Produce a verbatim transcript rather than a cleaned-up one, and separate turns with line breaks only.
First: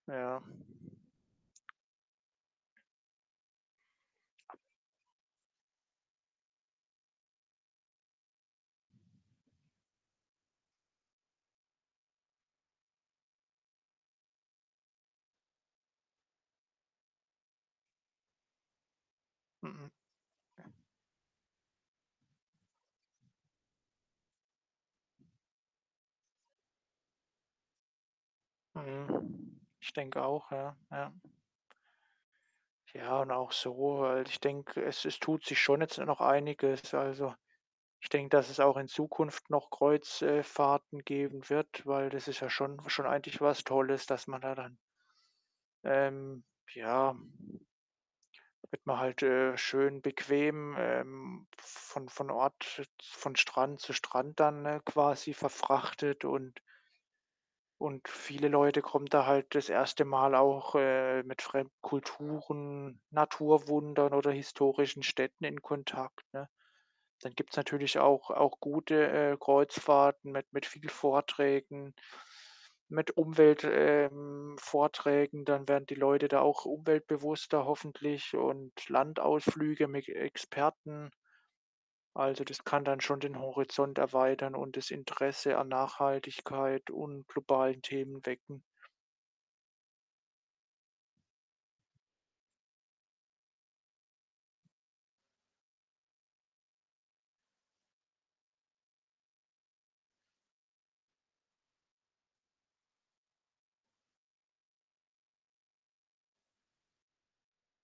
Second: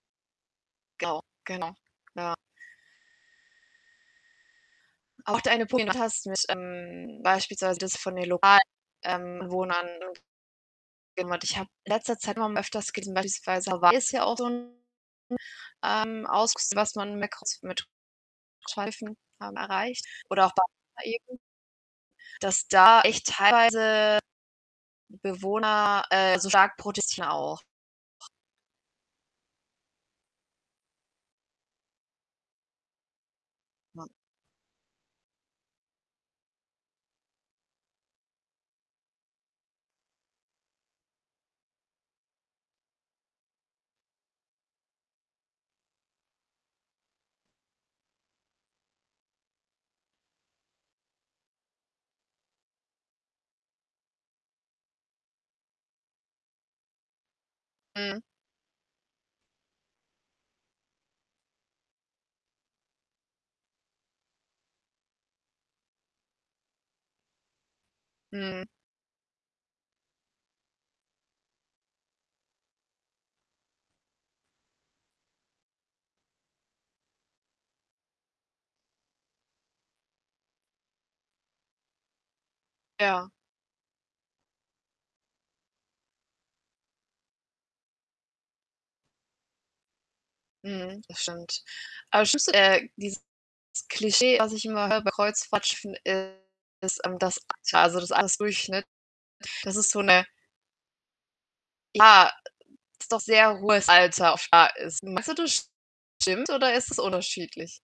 Ja.
Genau, genau, ja. Auch deine Punkt du hast mich ähm, beispielsweise das von den lokalen, ähm, Bewohnern. [unintelligible] ich habe in letzter Zeit immer öfters gesehen, beispielsweise Hawaii ist ja auch so 'n 'n, ähm, [unintelligible] was man mit Kreuz mit [unintelligible]
Mhm.
erreicht oder auch Bali eben dass da echt teilweise Bewohner, äh, so stark protestieren auch.
Mhm. Ich denke auch, ja, ja. Ja, und auch so,
Ma
weil ich denke, es es tut sich schon jetzt noch einiges. Also, ich denke, dass es auch in Zukunft noch Kreuz äh, Fahrten geben wird, weil das ist ja schon schon eigentlich was Tolles, dass man da dann ähm, ja da wird man halt, äh, schön bequem, ähm, von von Ort z von Strand zu Strand dann, äh, quasi verfrachtet und und
Mhm.
viele Leute kommen da halt das erste Mal auch, äh, mit fremden Kulturen, Naturwundern oder historischen Städten in Kontakt, ne? Dann gibt's natürlich auch auch
Mhm.
gute, äh, Kreuzfahrten mit mit viel Vorträgen, mit Umwelt ähm, Vorträgen. Dann werden die Leute da auch umweltbewusster hoffentlich und Landausflüge mick Experten. Also, das kann dann schon
Ja.
den Horizont erweitern und das Interesse an Nachhaltigkeit und globalen Themen wecken.
Mhm, das stimmt. Aber das schlimmste äh, dieses Klischee, was ich immer höre bei Kreuzfahrtschiffen, ist, ähm, das Alter, also, das Altersdurchschnitt. Das ist so 'ne Ja, es doch sehr hohes Alter [unintelligible] ist. Meinst du, das stimmt oder ist es unterschiedlich?